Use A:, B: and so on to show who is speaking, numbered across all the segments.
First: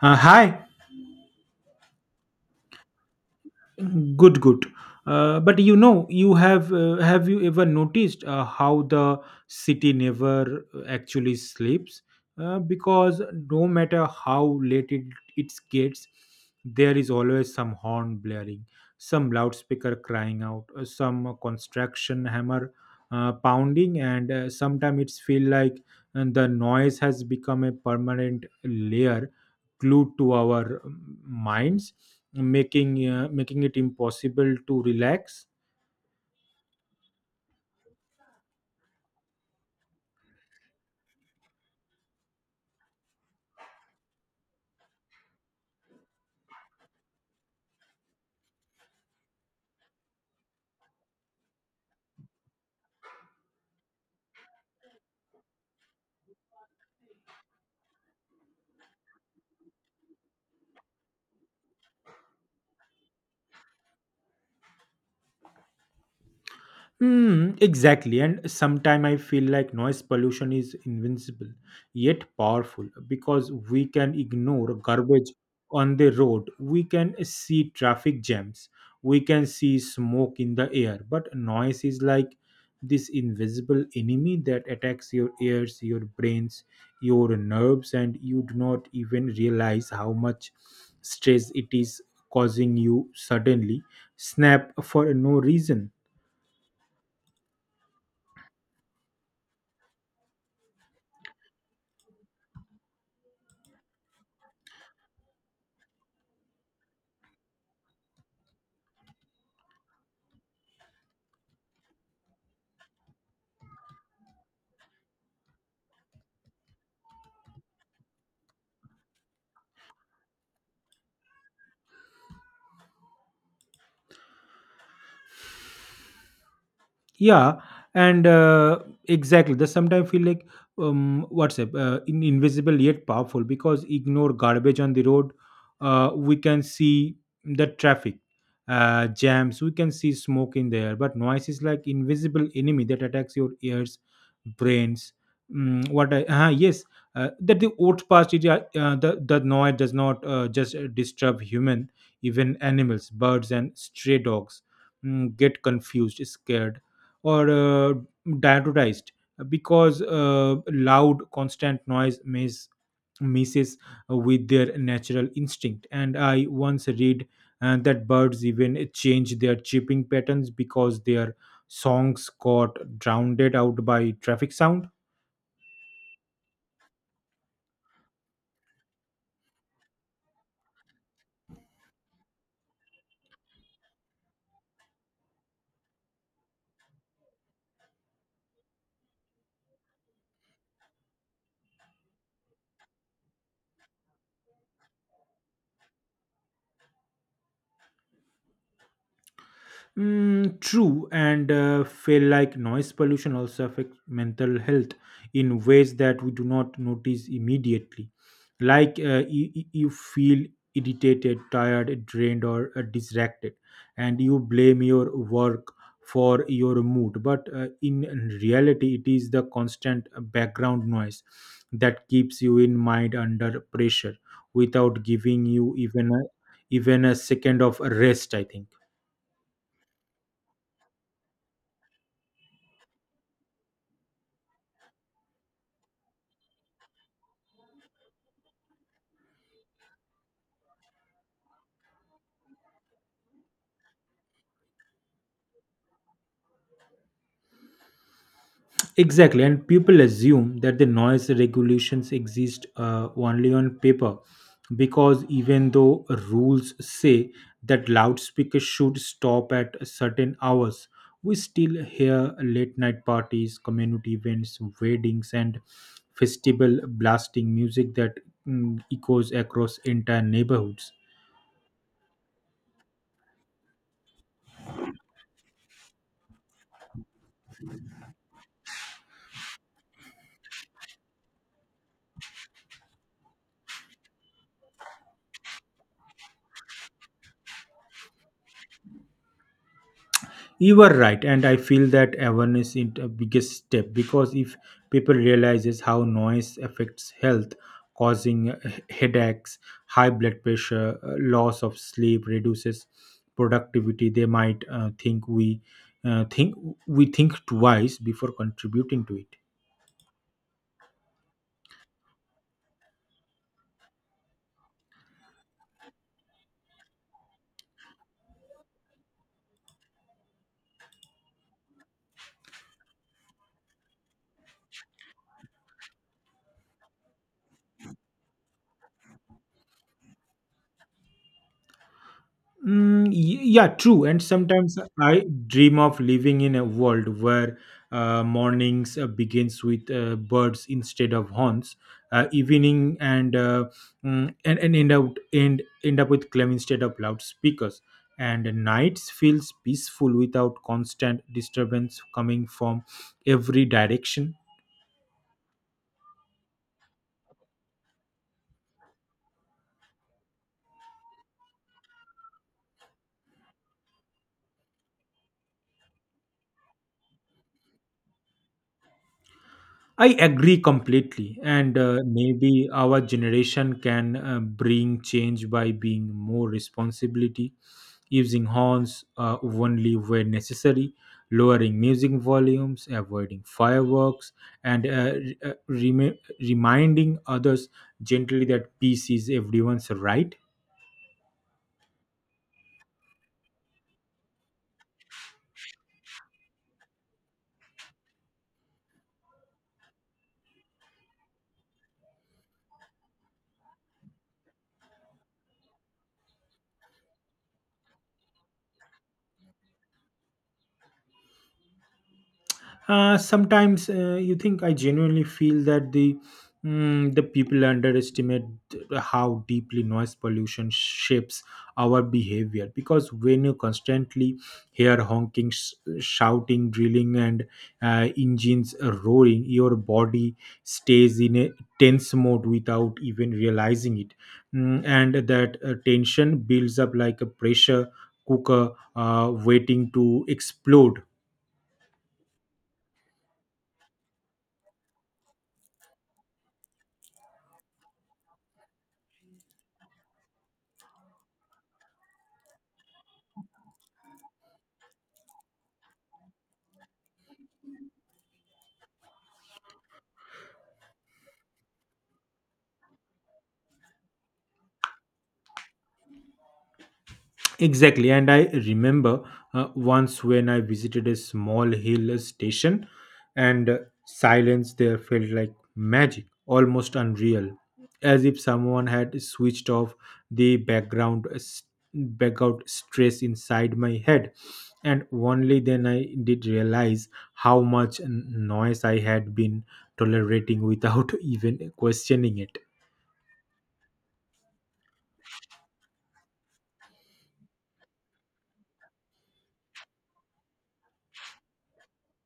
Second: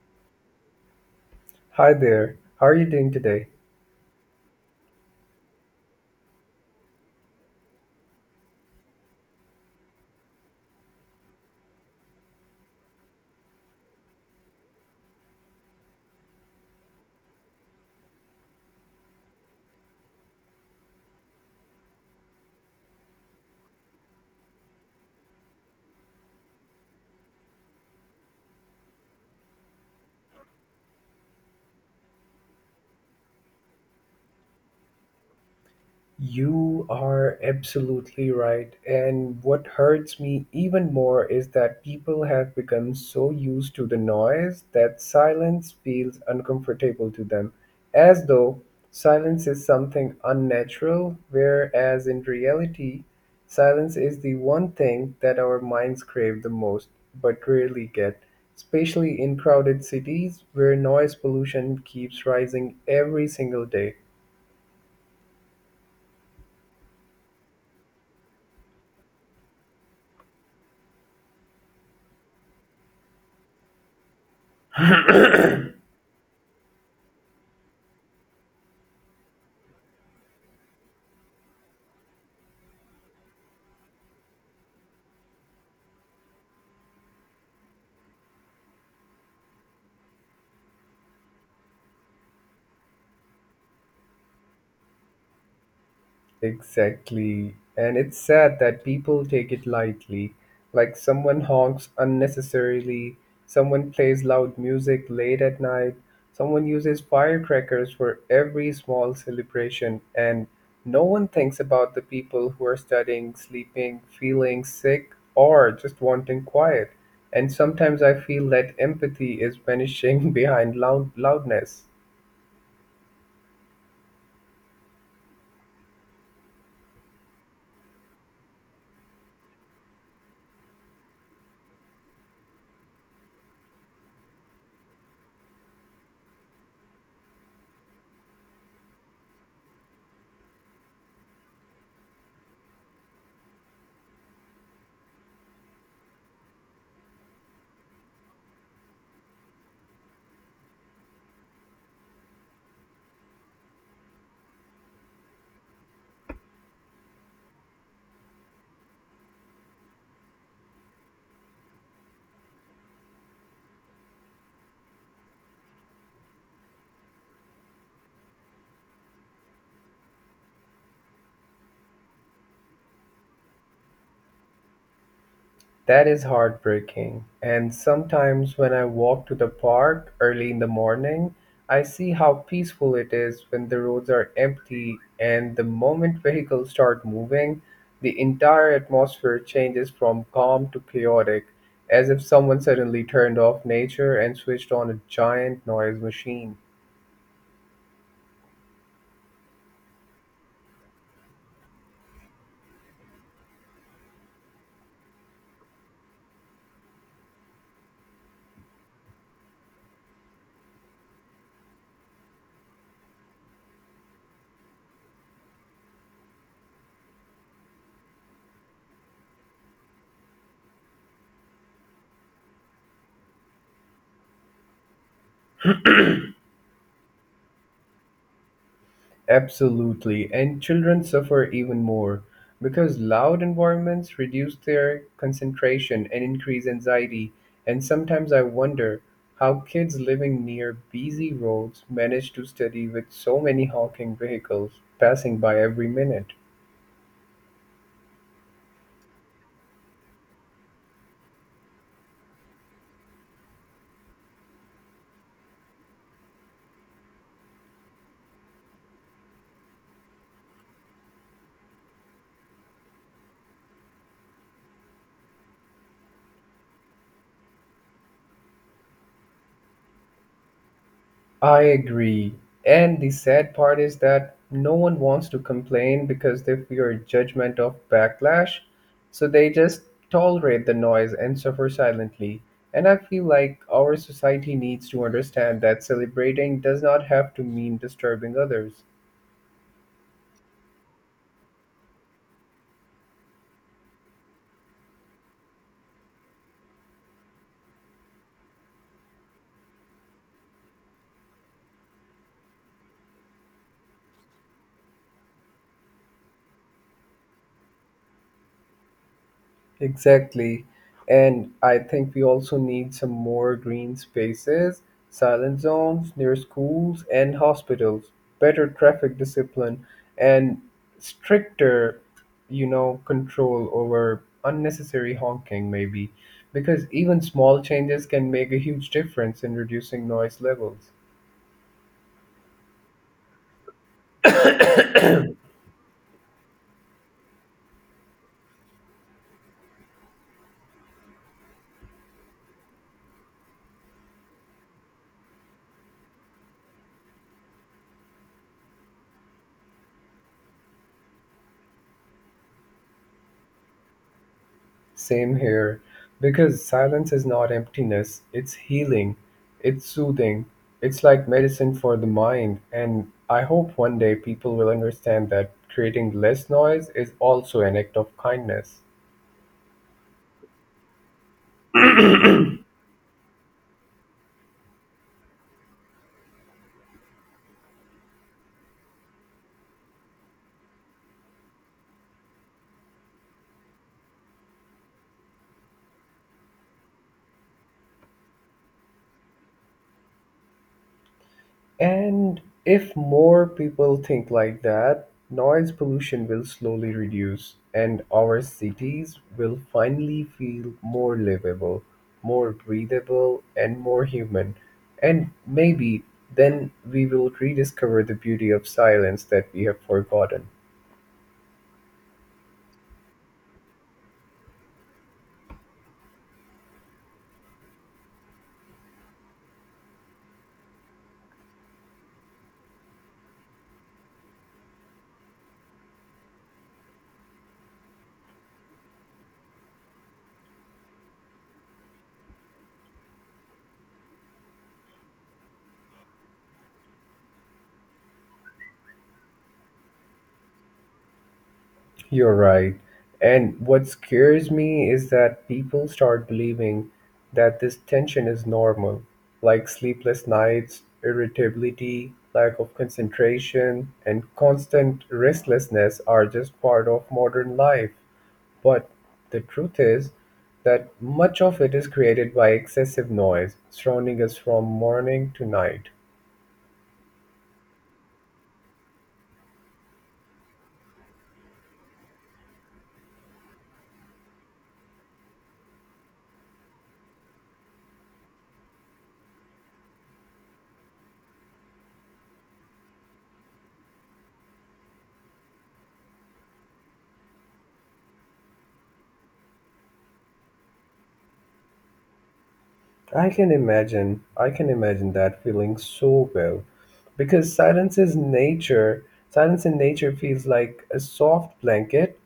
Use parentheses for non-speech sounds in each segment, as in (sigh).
A: Hi,
B: Hi there. How are you doing today?
A: good, good. But you know, you have you ever noticed how the city never actually sleeps? Because no matter how late it gets, there is always some horn blaring, some loudspeaker crying out, some construction hammer pounding, and sometimes it's feel like the noise has become a permanent layer glued to our minds, making it impossible to relax.
B: You are absolutely right. And what hurts me even more is that people have become so used to the noise that silence feels uncomfortable to them, as though silence is something unnatural, whereas in reality, silence is the one thing that our minds crave the most but rarely get. Especially in crowded cities where noise pollution keeps rising every single day.
A: Hmm, exactly. And sometimes I feel like noise pollution is invincible yet powerful, because we can ignore garbage on the road, we can see traffic jams, we can see smoke in the air. But noise is like this invisible enemy that attacks your ears, your brains, your nerves, and you do not even realize how much stress it is causing you. Suddenly snap for no reason.
B: Exactly. And it's sad that people take it lightly. Like someone honks unnecessarily, someone plays loud music late at night, someone uses firecrackers for every small celebration, and no one thinks about the people who are studying, sleeping, feeling sick, or just wanting quiet. And sometimes I feel that empathy is vanishing (laughs) behind loud loudness.
A: Yeah, and exactly. That sometimes feel like WhatsApp, invisible yet powerful because ignore garbage on the road. We can see the traffic jams. We can see smoke in the air, but noise is like invisible enemy that attacks your ears, brains. Mm, what I Yes, that the oats past it. The noise does not just disturb human, even animals, birds, and stray dogs get confused, scared, or diatorized, because loud constant noise misses with their natural instinct. And I once read that birds even change their chirping patterns because their songs got drowned out by traffic sound.
B: That is heartbreaking. And sometimes when I walk to the park early in the morning, I see how peaceful it is when the roads are empty and the moment vehicles start moving, the entire atmosphere changes from calm to chaotic, as if someone suddenly turned off nature and switched on a giant noise machine.
A: Mm, true, and feel like noise pollution also affects mental health in ways that we do not notice immediately. Like you feel irritated, tired, drained, or distracted, and you blame your work for your mood. But in reality, it is the constant background noise that keeps you in mind under pressure without giving you even a second of rest, I think.
B: Absolutely, and children suffer even more because loud environments reduce their concentration and increase anxiety. And sometimes I wonder how kids living near busy roads manage to study with so many honking vehicles passing by every minute.
A: Exactly, and people assume that the noise regulations exist only on paper, because even though rules say that loudspeakers should stop at certain hours, we still hear late night parties, community events, weddings, and festival blasting music that echoes across entire neighborhoods.
B: I agree. And the sad part is that no one wants to complain because they fear judgment of backlash. So they just tolerate the noise and suffer silently. And I feel like our society needs to understand that celebrating does not have to mean disturbing others.
A: You are right, and I feel that awareness is the biggest step, because if people realizes how noise affects health, causing headaches, high blood pressure, loss of sleep, reduces productivity, they might uh, think think twice before contributing to it.
B: Exactly. And I think we also need some more green spaces, silent zones near schools and hospitals, better traffic discipline, and stricter, you know, control over unnecessary honking, maybe. Because even small changes can make a huge difference in reducing noise levels.
A: Yeah, true. And sometimes I dream of living in a world where mornings begins with birds instead of horns, evening and, mm, and end out end end up with clam instead of loudspeakers, and nights feels peaceful without constant disturbance coming from every direction.
B: Same here. Because silence is not emptiness, it's healing, it's soothing, it's like medicine for the mind. And I hope one day people will understand that creating less noise is also an act of kindness.
A: I agree completely, and maybe our generation can bring change by being more responsibility, using horns only where necessary, lowering music volumes, avoiding fireworks, and reminding others gently that peace is everyone's right.
B: And if more people think like that, noise pollution will slowly reduce and our cities will finally feel more livable, more breathable, and more human. And maybe then we will rediscover the beauty of silence that we have forgotten.
A: Sometimes you think, I genuinely feel that the people underestimate how deeply noise pollution shapes our behavior, because when you constantly hear honking, shouting, drilling, and engines roaring, your body stays in a tense mode without even realizing it. And that tension builds up like a pressure cooker waiting to explode.
B: You're right. And what scares me is that people start believing that this tension is normal, like sleepless nights, irritability, lack of concentration, and constant restlessness are just part of modern life. But the truth is that much of it is created by excessive noise surrounding us from morning to night.
A: Exactly, and I remember once when I visited a small hill station, and silence there felt like magic, almost unreal, as if someone had switched off the background background stress inside my head. And only then I did realize how much noise I had been tolerating without (laughs) even questioning it.
B: I can imagine. I can imagine that feeling so well. Because silence is nature. Silence in nature feels like a soft blanket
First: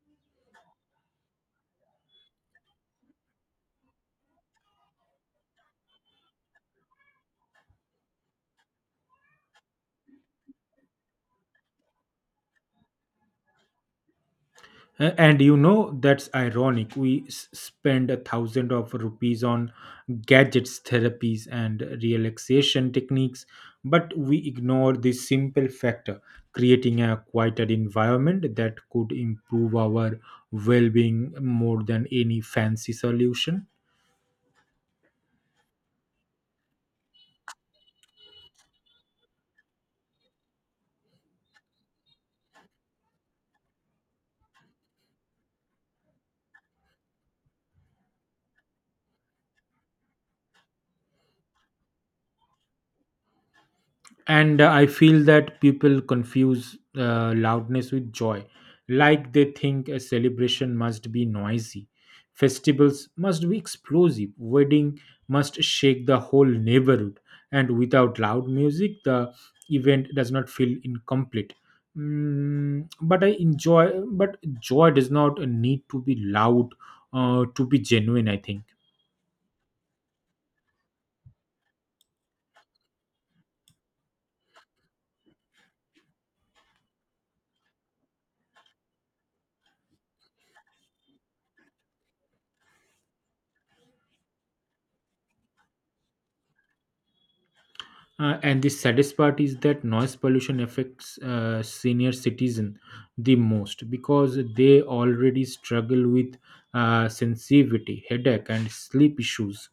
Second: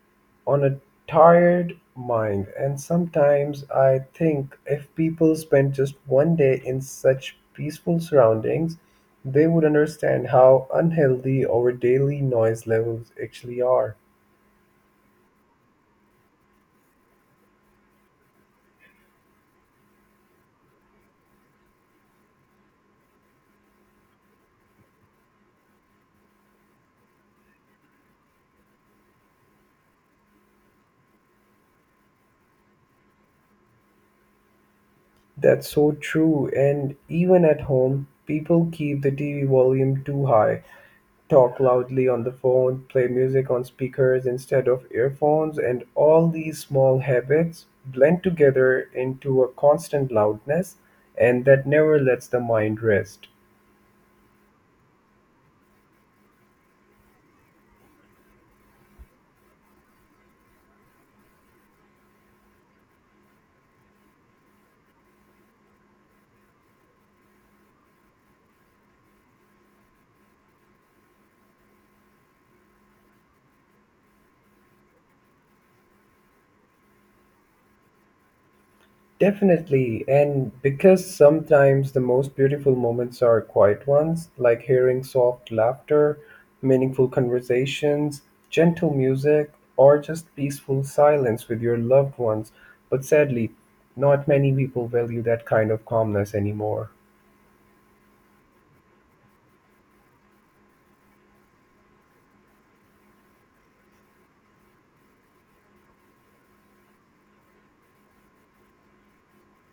B: on a tired mind. And sometimes I think if people spent just one day in such peaceful surroundings, they would understand how unhealthy our daily noise levels actually are.
A: And you know, that's ironic. We spend a thousand of rupees on gadgets, therapies, and relaxation techniques, but we ignore this simple factor, creating a quieter environment that could improve our well being more than any fancy solution.
B: That's so true. And even at home, people keep the TV volume too high talk loudly on the phone, play music on speakers instead of earphones, and all these small habits blend together into a constant loudness, and that never lets the mind rest.
A: And I feel that people confuse loudness with joy. Like, they think a celebration must be noisy, festivals must be explosive, wedding must shake the whole neighborhood, and without loud music the event does not feel incomplete. Mm, but I enjoy but joy does not need to be loud to be genuine, I think.
B: Definitely, and because sometimes the most beautiful moments are quiet ones, like hearing soft laughter, meaningful conversations, gentle music, or just peaceful silence with your loved ones. But sadly, not many people value that kind of calmness anymore.
A: And the saddest part is that noise pollution affects senior citizen the most, because they already struggle with sensitivity, headache, and sleep issues.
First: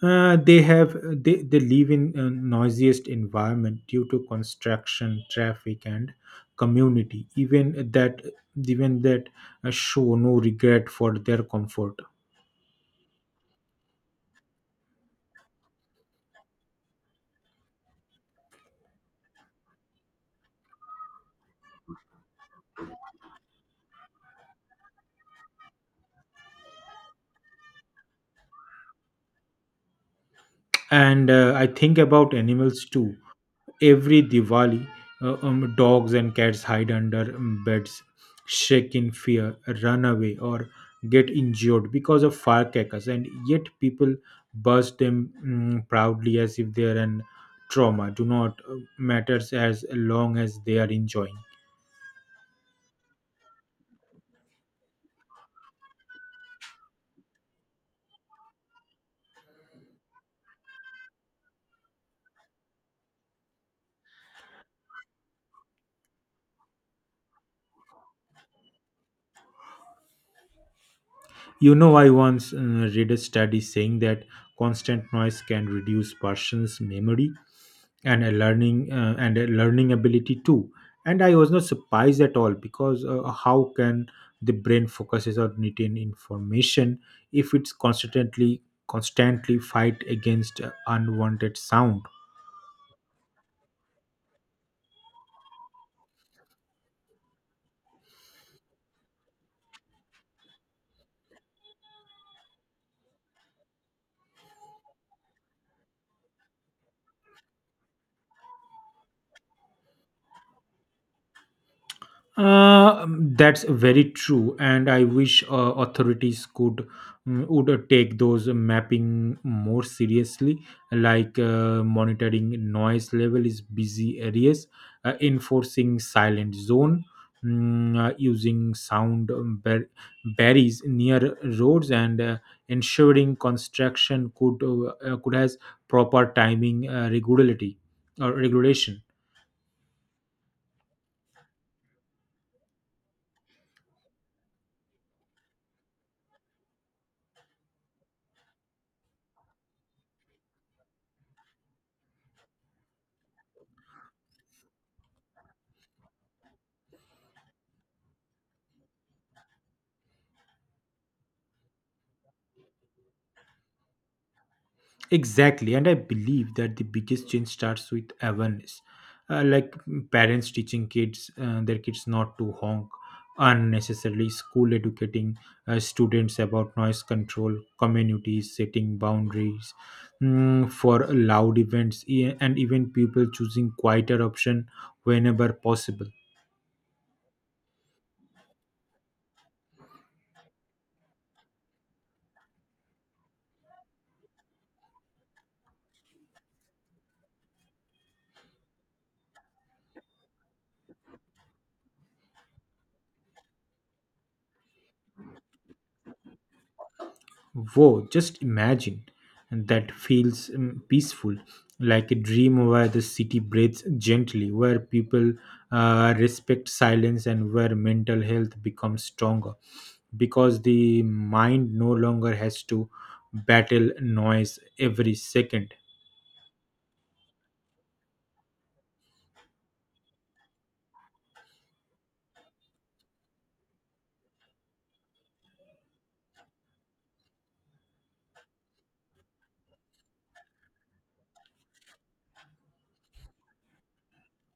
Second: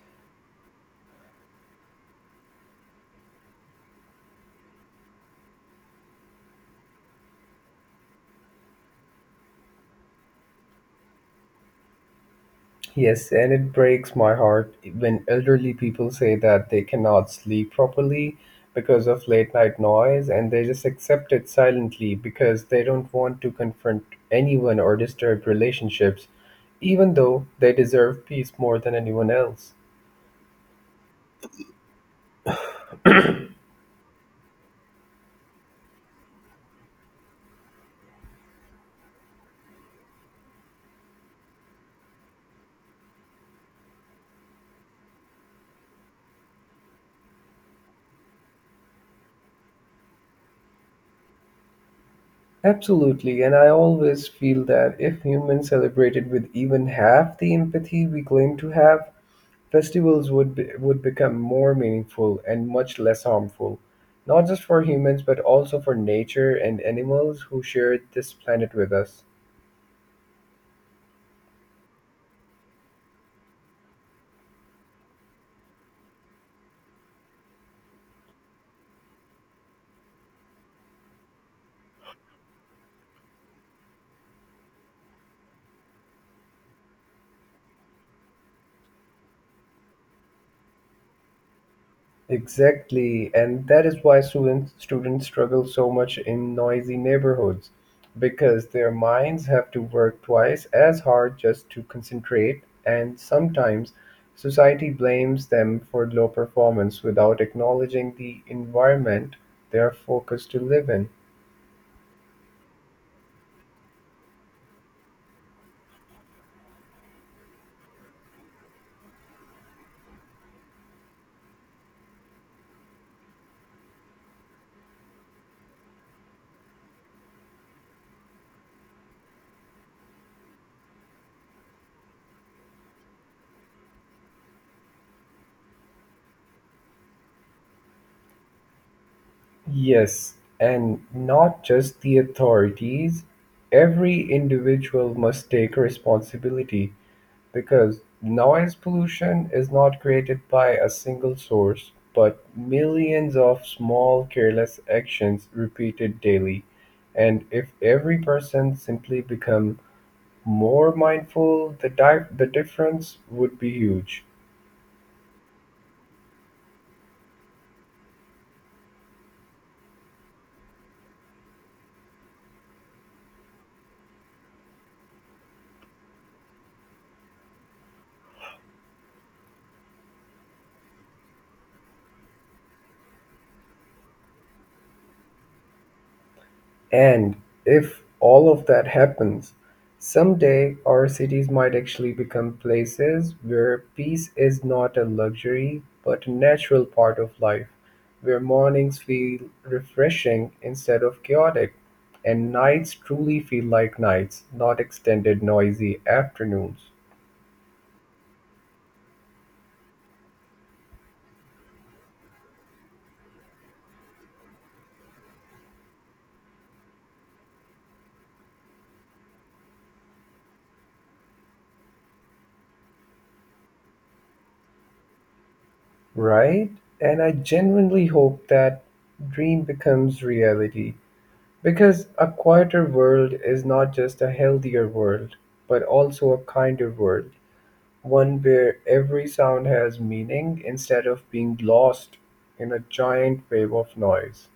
A: Uh, they have they live in a noisiest environment due to construction, traffic, and community. Even that show no regret for their comfort.
B: Yes, and it breaks my heart when elderly people say that they cannot sleep properly because of late night noise and they just accept it silently because they don't want to confront anyone or disturb relationships, even though they deserve peace more than anyone else.
A: And I think about animals too. Every Diwali, dogs and cats hide under beds, shake in fear, run away, or get injured because of firecrackers, and yet people burst them proudly, as if they are an trauma. Do not matters as long as they are enjoying.
B: Absolutely, and I always feel that if humans celebrated with even half the empathy we claim to have, festivals would be, would become more meaningful and much less harmful, not just for humans but also for nature and animals who shared this planet with us.
A: You know, I once read a study saying that constant noise can reduce person's memory and a learning ability too. And I was not surprised at all, because how can the brain focuses on retained information if it's constantly fight against unwanted sound?
B: Exactly, and that is why students struggle so much in noisy neighborhoods because their minds have to work twice as hard just to concentrate and sometimes society blames them for low performance without acknowledging the environment they are focused to live in.
A: Uh, that's very true, and I wish authorities would take those mapping more seriously, like monitoring noise level is busy areas, enforcing silent zone, using sound barriers near roads, and ensuring construction could has proper timing regularity or regulation.
B: Yes, and not just the authorities. Every individual must take responsibility because noise pollution is not created by a single source, but millions of small careless actions repeated daily. And if every person simply become more mindful, the difference would be huge.
A: Exactly, and I believe that the biggest change starts with awareness, like parents teaching kids their kids not to honk unnecessarily, school educating students about noise control, communities setting boundaries for loud events, and even people choosing quieter option whenever possible.
B: And if all of that happens, someday our cities might actually become places where peace is not a luxury but a natural part of life, where mornings feel refreshing instead of chaotic, and nights truly feel like nights, not extended noisy afternoons.
A: Whoa, just imagine. And that feels peaceful, like a dream where the city breathes gently, where people respect silence, and where mental health becomes stronger because the mind no longer has to battle noise every second.
B: Right? And I genuinely hope that dream becomes reality. Because a quieter world is not just a healthier world, but also a kinder world, one where every sound has meaning instead of being lost in a giant wave of noise.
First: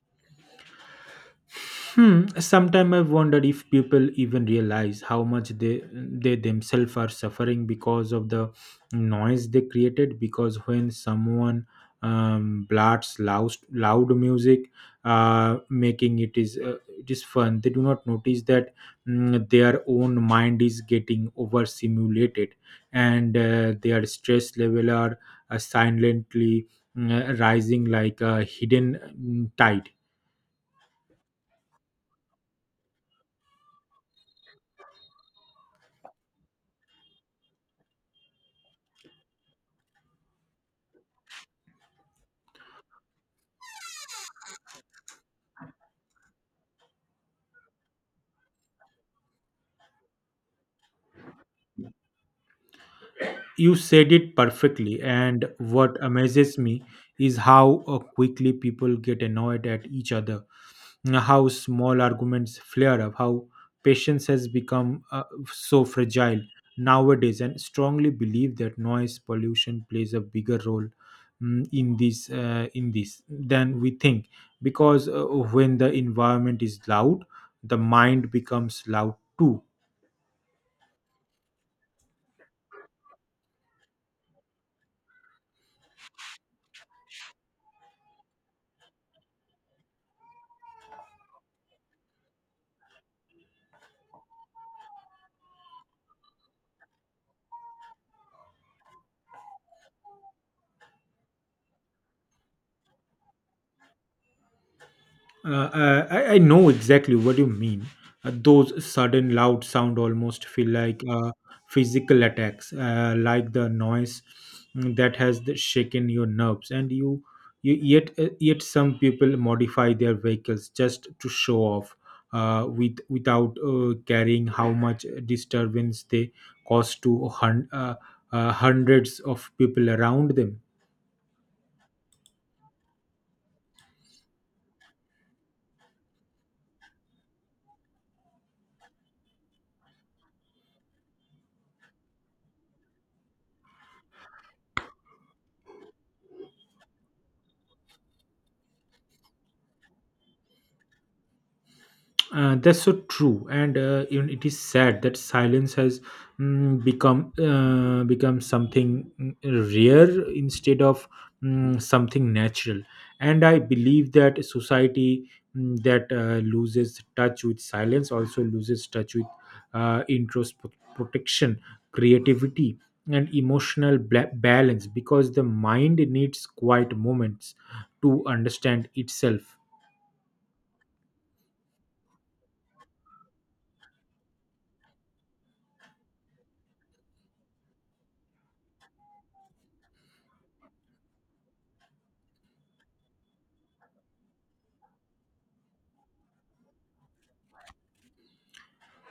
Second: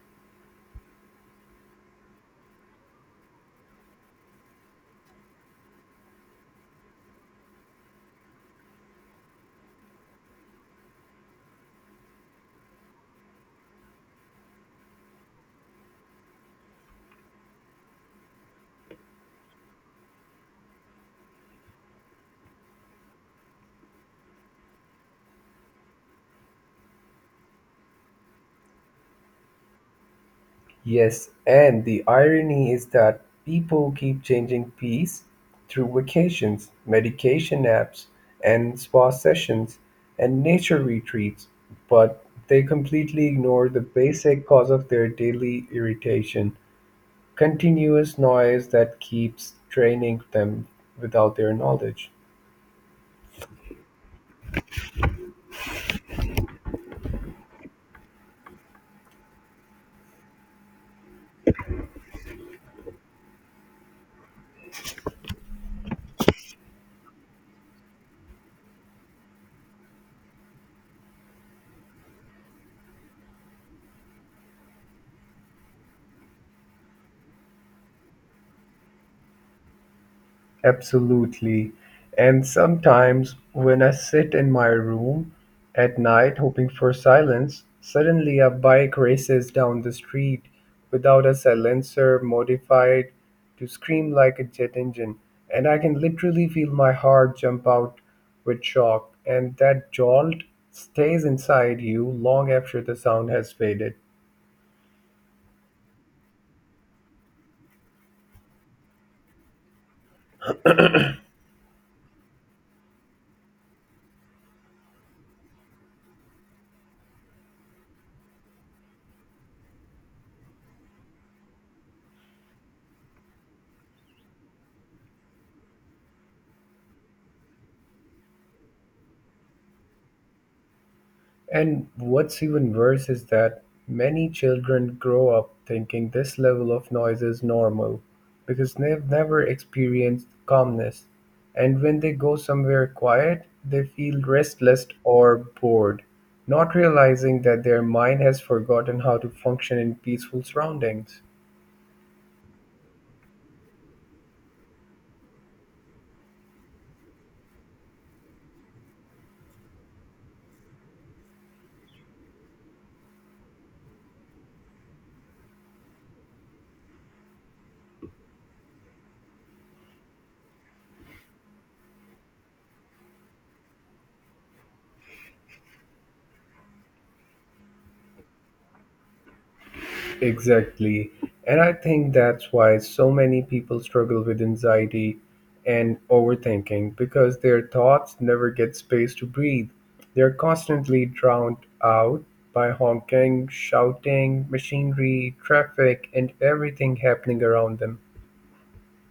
A: Hmm. Sometimes I've wondered if people even realize how much they themselves are suffering because of the noise they created. Because when someone blasts loud music, making it is, it is fun. They do not notice that their own mind is getting overstimulated, and their stress level are silently rising like a hidden tide.
B: Yes, and the irony is that people keep changing peace through vacations, medication apps, and spa sessions, and nature retreats, but they completely ignore the basic cause of their daily irritation. Continuous noise that keeps training them without their knowledge.
A: You said it perfectly, and what amazes me is how quickly people get annoyed at each other, now, how small arguments flare up, how patience has become so fragile nowadays, and strongly believe that noise pollution plays a bigger role in this than we think, because when the environment is loud, the mind becomes loud too.
B: Absolutely. And sometimes when I sit in my room at night hoping for silence, suddenly a bike races down the street without a silencer modified to scream like a jet engine. And I can literally feel my heart jump out with shock. And that jolt stays inside you long after the sound has faded.
A: I know exactly what you mean. Those sudden loud sound almost feel like physical attacks, like the noise that has shaken your nerves. And you yet, yet some people modify their vehicles just to show off, with without caring how much disturbance they cause to hundreds of people around them.
B: And what's even worse is that many children grow up thinking this level of noise is normal because they've never experienced calmness. And when they go somewhere quiet, they feel restless or bored, not realizing that their mind has forgotten how to function in peaceful surroundings.
A: That's so true, and even it is sad that silence has become something rare instead of something natural. And I believe that a society that loses touch with silence also loses touch with introspection, creativity, and emotional balance, because the mind needs quiet moments to understand itself.
B: Exactly. And I think that's why so many people struggle with anxiety and overthinking because their thoughts never get space to breathe. They're constantly drowned out by honking, shouting, machinery, traffic, and everything happening around them.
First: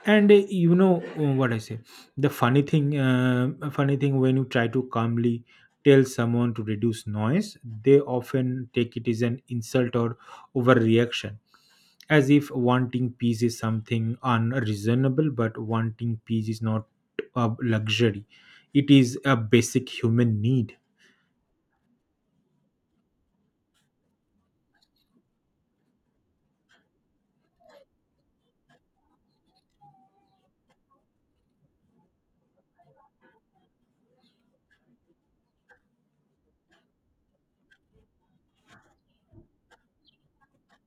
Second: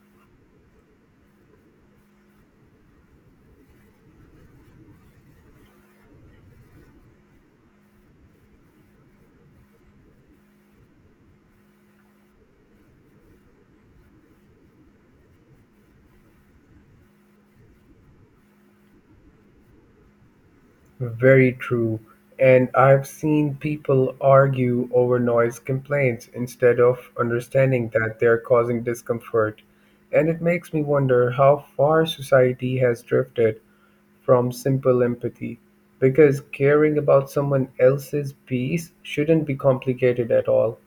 A: And you know, what I say, the funny thing, when you try to calmly tell someone to reduce noise, they often take it as an insult or overreaction, as if wanting peace is something unreasonable. But wanting peace is not a luxury, it is a basic human need.
B: Very true, and I've seen people argue over noise complaints instead of understanding that they're causing discomfort. And it makes me wonder how far society has drifted from simple empathy. Because caring about someone else's peace shouldn't be complicated at all.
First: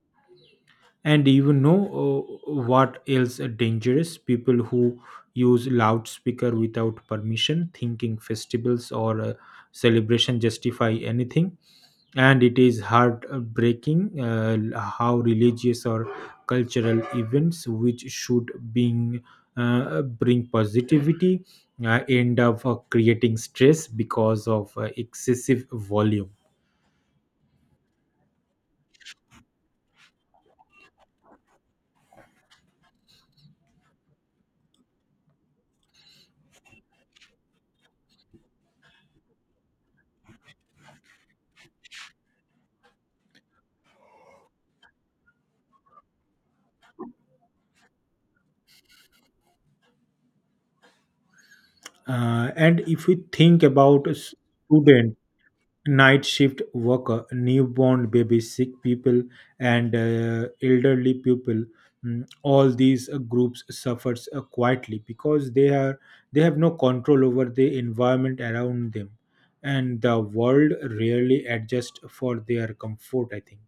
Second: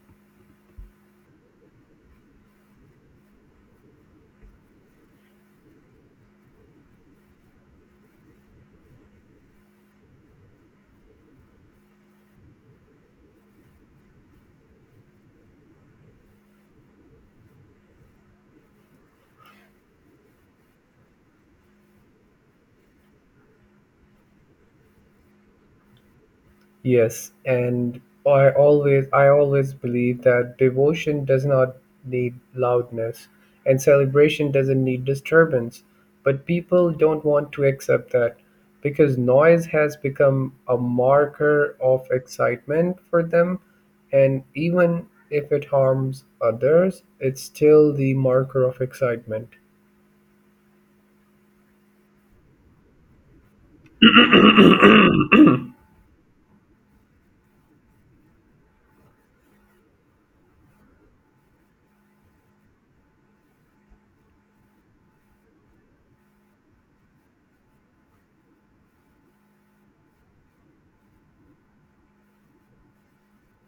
A: And you know, what else are dangerous? People who use loudspeaker without permission, thinking festivals or celebration justify anything. And it is heartbreaking how religious or cultural events, which should bring positivity, end up creating stress because of excessive volume.
B: Yes, and I always believe that devotion does not need loudness and celebration doesn't need disturbance. But people don't want to accept that because noise has become a marker of excitement for them and even if it harms others, it's still the marker of excitement.
A: And if we think about a student, night shift worker, newborn babies, sick people, and elderly people. Mm, all these groups suffers quietly, because they have no control over the environment around them, and the world rarely adjusts for their comfort, I think.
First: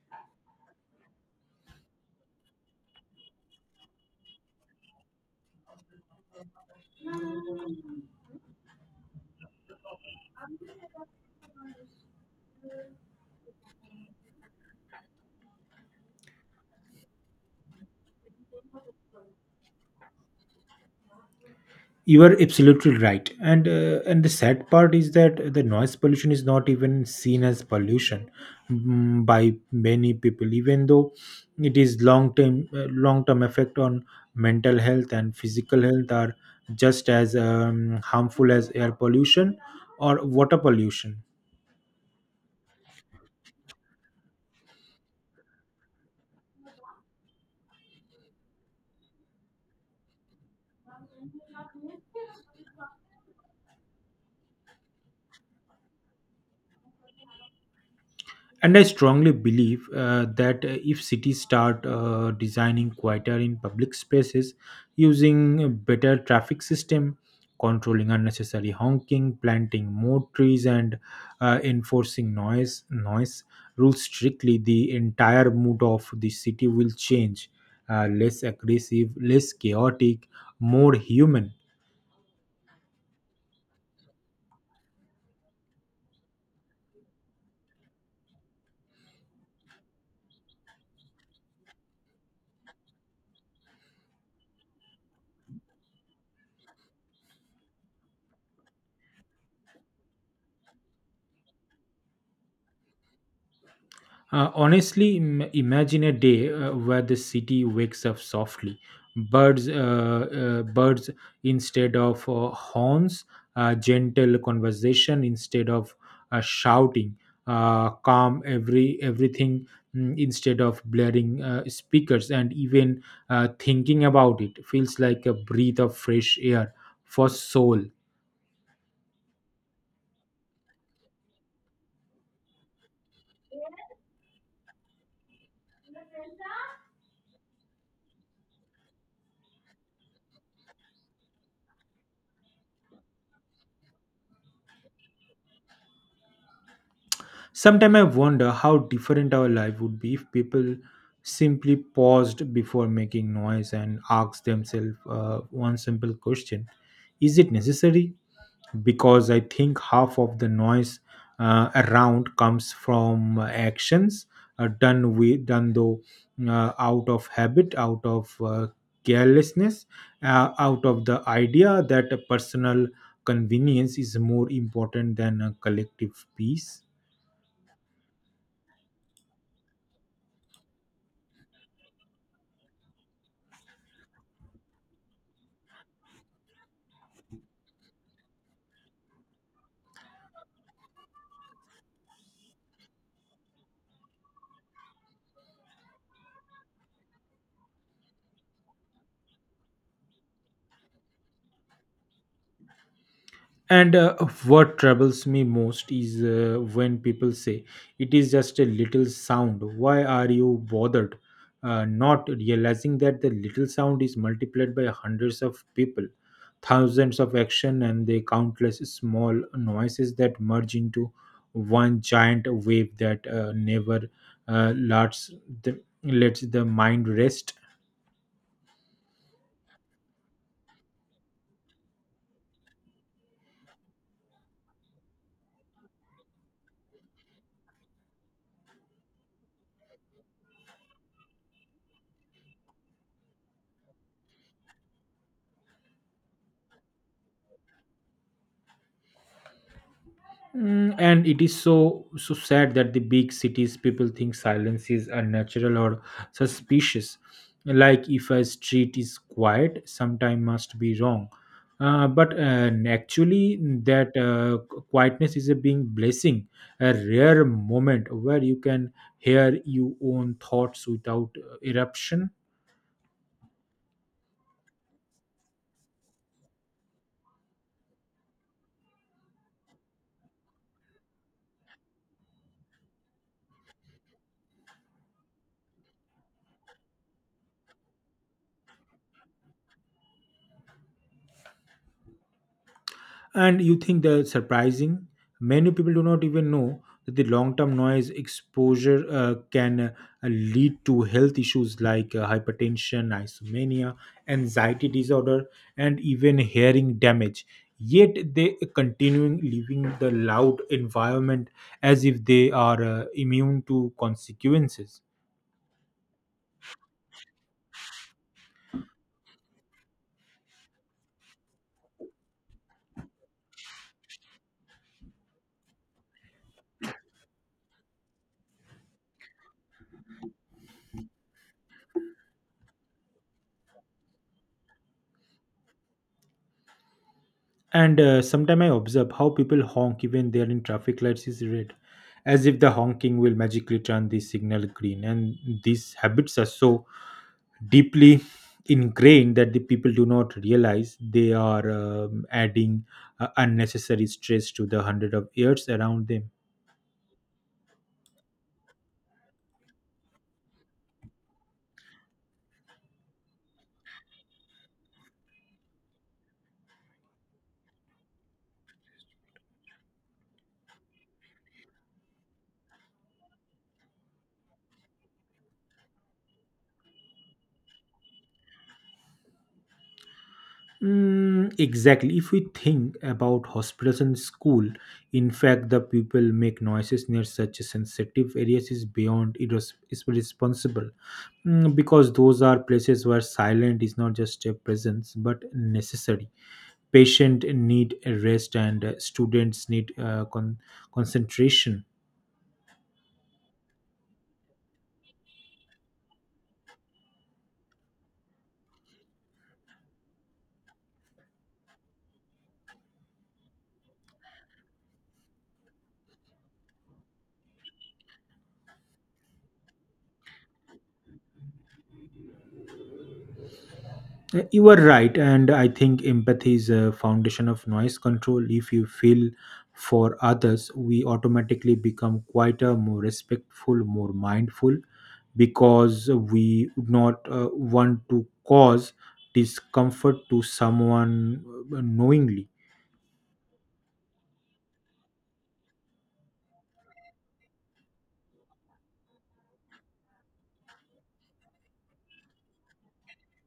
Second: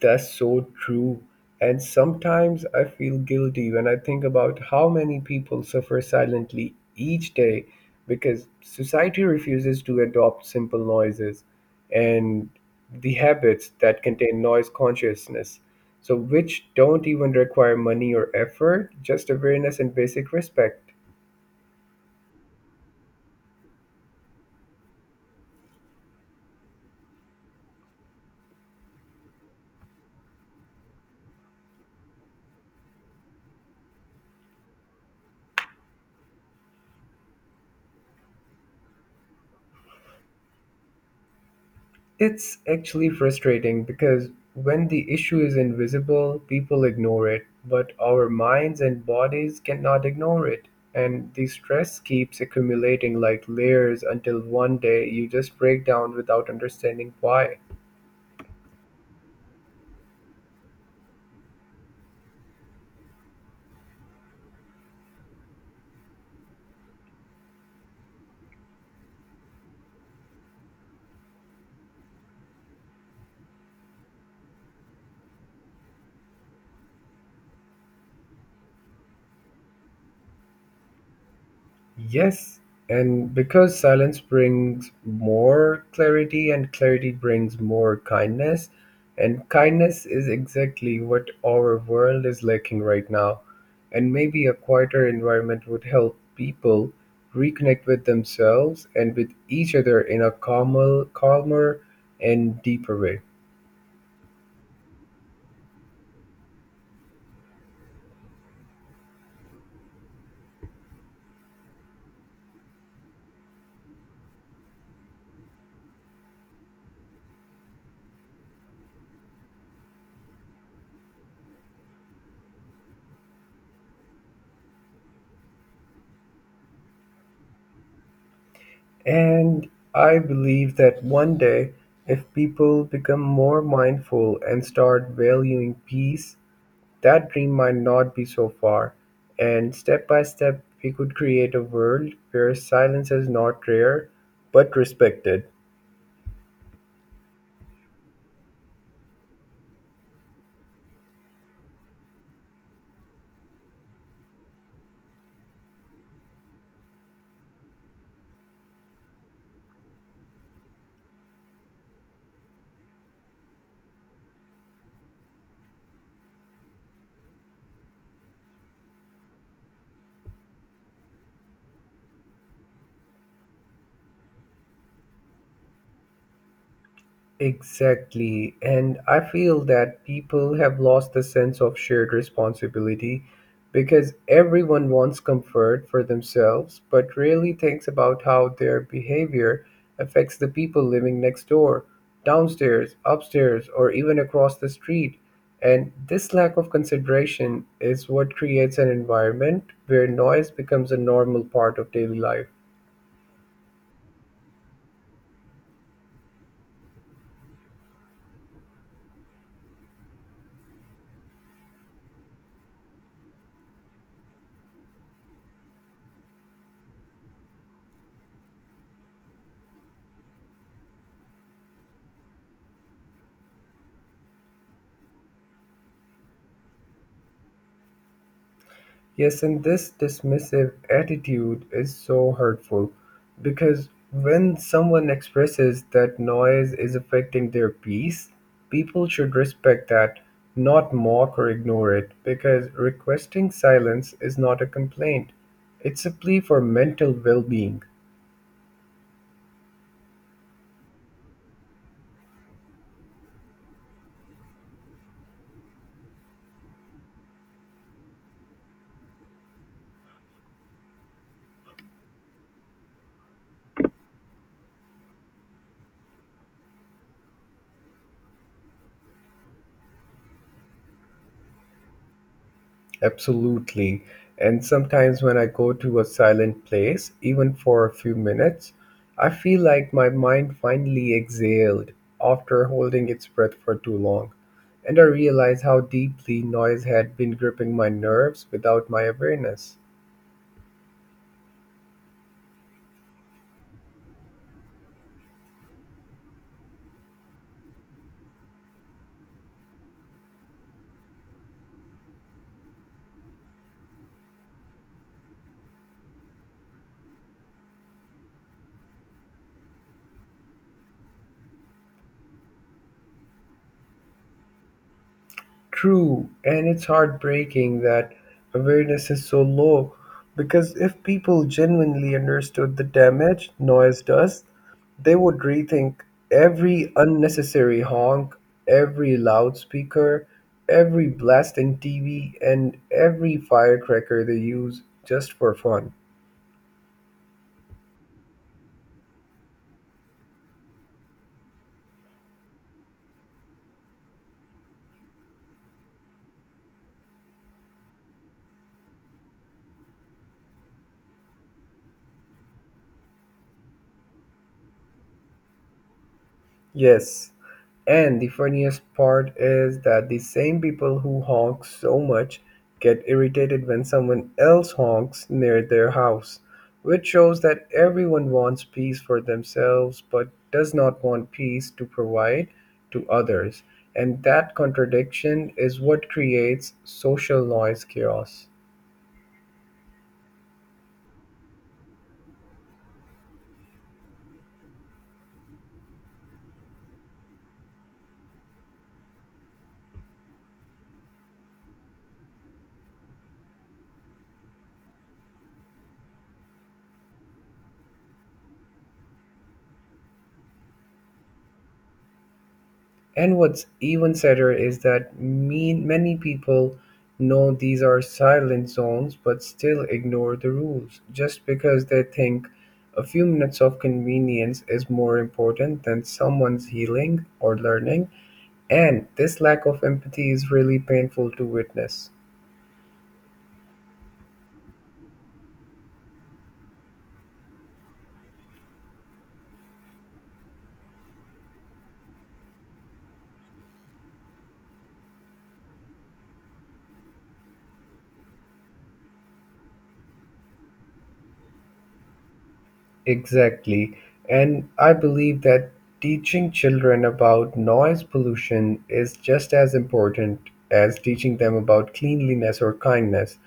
B: That's so true. And sometimes I feel guilty when I think about how many people suffer silently each day because society refuses to adopt simple noises and the habits that contain noise consciousness. So, which don't even require money or effort, just awareness and basic respect.
A: You are absolutely right, and the sad part is that the noise pollution is not even seen as pollution by many people, even though it is long term effect on mental health and physical health are just as harmful as air pollution or water pollution.
B: It's actually frustrating because when the issue is invisible, people ignore it, but our minds and bodies cannot ignore it. And the stress keeps accumulating like layers until one day you just break down without understanding why.
A: And I strongly believe that if cities start designing quieter in public spaces, using a better traffic system, controlling unnecessary honking, planting more trees, and enforcing noise rules strictly, the entire mood of the city will change. Less aggressive, less chaotic, more human.
B: Yes, and because silence brings more clarity, and clarity brings more kindness, and kindness is exactly what our world is lacking right now. And maybe a quieter environment would help people reconnect with themselves and with each other in a calmer, calmer and deeper way.
A: Honestly, imagine a day where the city wakes up softly. Birds instead of horns, gentle conversation instead of shouting, calm everything instead of blaring speakers, and even thinking about it feels like a breath of fresh air for soul.
B: And I believe that one day, if people become more mindful and start valuing peace, that dream might not be so far, and step by step we could create a world where silence is not rare but respected.
A: Sometimes I wonder how different our life would be if people simply paused before making noise and asked themselves one simple question. Is it necessary? Because I think half of the noise around comes from actions done though out of habit, out of carelessness, out of the idea that a personal convenience is more important than a collective peace.
B: Exactly. And I feel that people have lost the sense of shared responsibility because everyone wants comfort for themselves but rarely thinks about how their behavior affects the people living next door, downstairs, upstairs, or even across the street. And this lack of consideration is what creates an environment where noise becomes a normal part of daily life.
A: And what troubles me most is when people say it is just a little sound. Why are you bothered? Not realizing that the little sound is multiplied by hundreds of people, thousands of action, and the countless small noises that merge into one giant wave that never lets lets the mind rest.
B: Yes, and this dismissive attitude is so hurtful because when someone expresses that noise is affecting their peace, people should respect that, not mock or ignore it, because requesting silence is not a complaint, it's a plea for mental well being.
A: And it is so sad that the big cities people think silence is unnatural or suspicious, like if a street is quiet sometime must be wrong. But Actually that quietness is a being blessing, a rare moment where you can hear your own thoughts without eruption.
B: Absolutely. And sometimes when I go to a silent place, even for a few minutes, I feel like my mind finally exhaled after holding its breath for too long. And I realize how deeply noise had been gripping my nerves without my awareness.
A: And you think they're surprising. Many people do not even know that the long-term noise exposure can lead to health issues like hypertension, isomania, anxiety disorder, and even hearing damage. Yet they continuing living the loud environment as if they are immune to consequences.
B: True, and it's heartbreaking that awareness is so low because if people genuinely understood the damage noise does, they would rethink every unnecessary honk, every loudspeaker, every blasting TV, and every firecracker they use just for fun.
A: And sometimes I observe how people honk even there in traffic lights is red, as if the honking will magically turn the signal green. And these habits are so deeply ingrained that the people do not realize they are adding unnecessary stress to the hundred of years around them.
B: Yes, and the funniest part is that the same people who honk so much get irritated when someone else honks near their house, which shows that everyone wants peace for themselves but does not want peace to provide to others. And that contradiction is what creates social noise chaos.
A: Exactly. If we think about hospitals and school, in fact, the people make noises near such sensitive areas is beyond is irresponsible. Because those are places where silent is not just a presence but necessary. Patient need a rest, and students need concentration.
B: And what's even sadder is that mean many people know these are silent zones but still ignore the rules just because they think a few minutes of convenience is more important than someone's healing or learning. And this lack of empathy is really painful to witness.
A: You are right, and I think empathy is a foundation of noise control. If you feel for others, we automatically become quieter, more respectful, more mindful, because we would not want to cause discomfort to someone knowingly.
B: Exactly. And I believe that teaching children about noise pollution is just as important as teaching them about cleanliness or kindness.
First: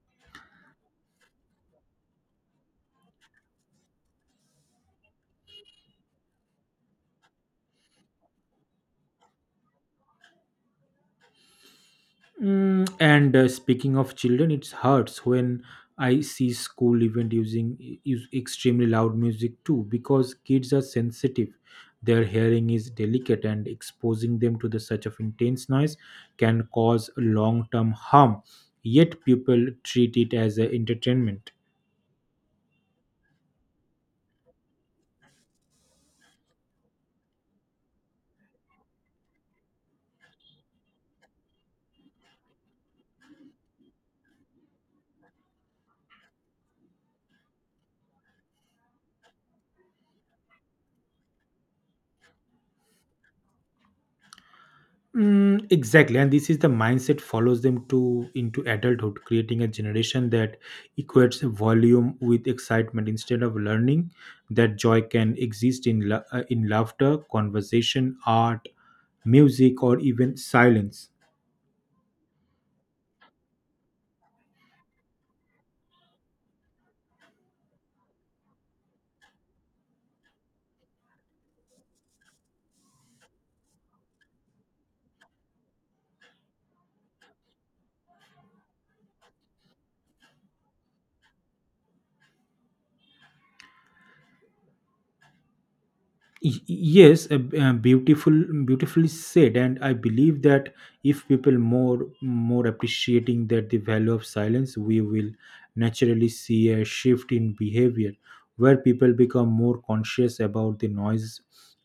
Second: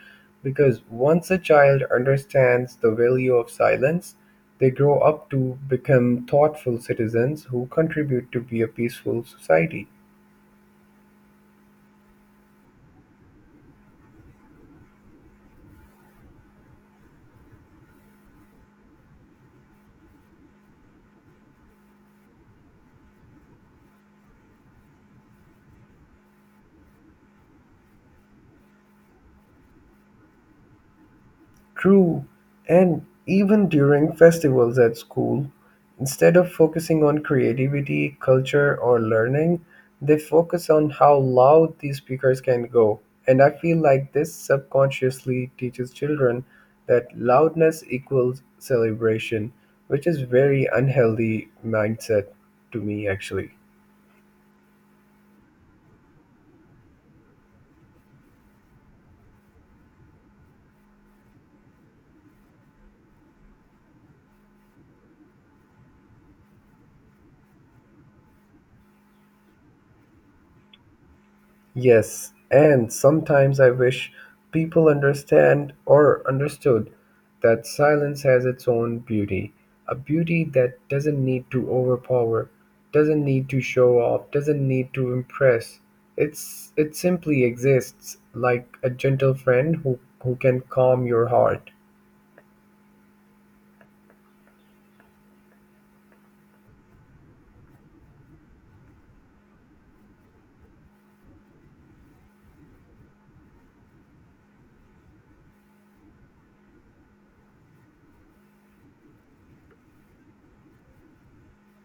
B: Because once a child understands the value of silence, they grow up to become thoughtful citizens who contribute to be a peaceful society.
A: Mm, and Speaking of children, it hurts when I see school event using use extremely loud music too, because kids are sensitive. Their hearing is delicate, and exposing them to the such of intense noise can cause long term harm. Yet people treat it as a entertainment.
B: True, and even during festivals at school, instead of focusing on creativity, culture, or learning, they focus on how loud these speakers can go. And I feel like this subconsciously teaches children that loudness equals celebration, which is very unhealthy mindset to me actually.
A: Exactly, and this is the mindset follows them to into adulthood, creating a generation that equates volume with excitement instead of learning. That joy can exist in in laughter, conversation, art, music, or even silence.
B: Yes, and sometimes I wish people understand or understood that silence has its own beauty, a beauty that doesn't need to overpower, doesn't need to show off, doesn't need to impress. It's it simply exists like a gentle friend who can calm your heart.
A: Yes, a beautifully said. And I believe that if people more appreciating that the value of silence, we will naturally see a shift in behavior where people become more conscious about the noise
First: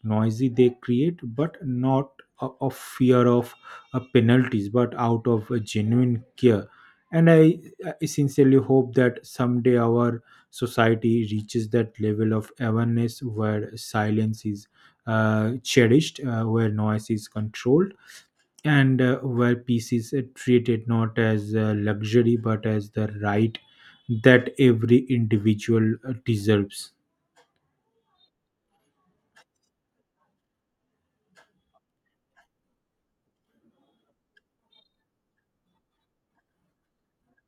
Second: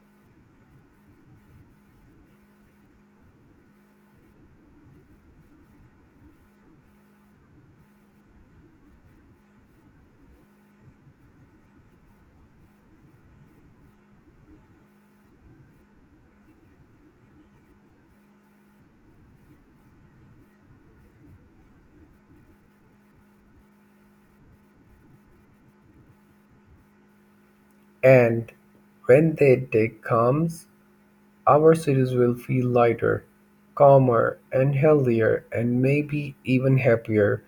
A: noisy they create, but not of fear of penalties but out of a genuine care. and I, I sincerely hope that someday our society reaches that level of awareness where silence is cherished, where noise is controlled, and where peace is treated not as a luxury but as the right that every individual deserves.
B: And when that day comes, our cities will feel lighter, calmer, and healthier, and maybe even happier.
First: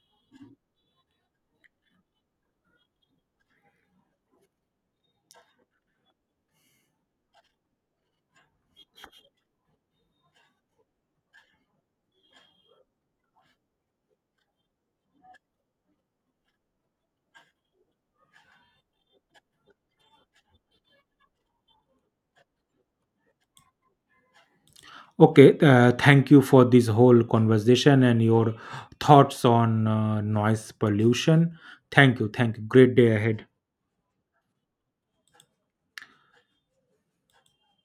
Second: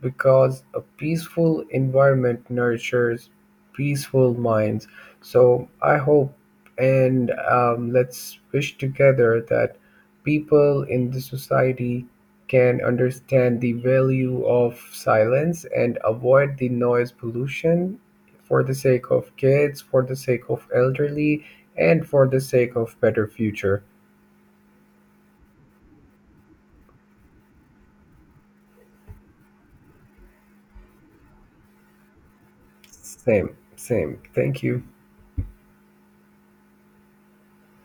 B: Because a peaceful environment nurtures peaceful minds. So I hope and let's wish together that people in the society can understand the value of silence and avoid the noise pollution for the sake of kids, for the sake of elderly, and for the sake of better future.
A: Okay, thank you for this whole conversation and your thoughts on noise pollution. Thank you. Great day ahead.
B: Same, same. Thank you.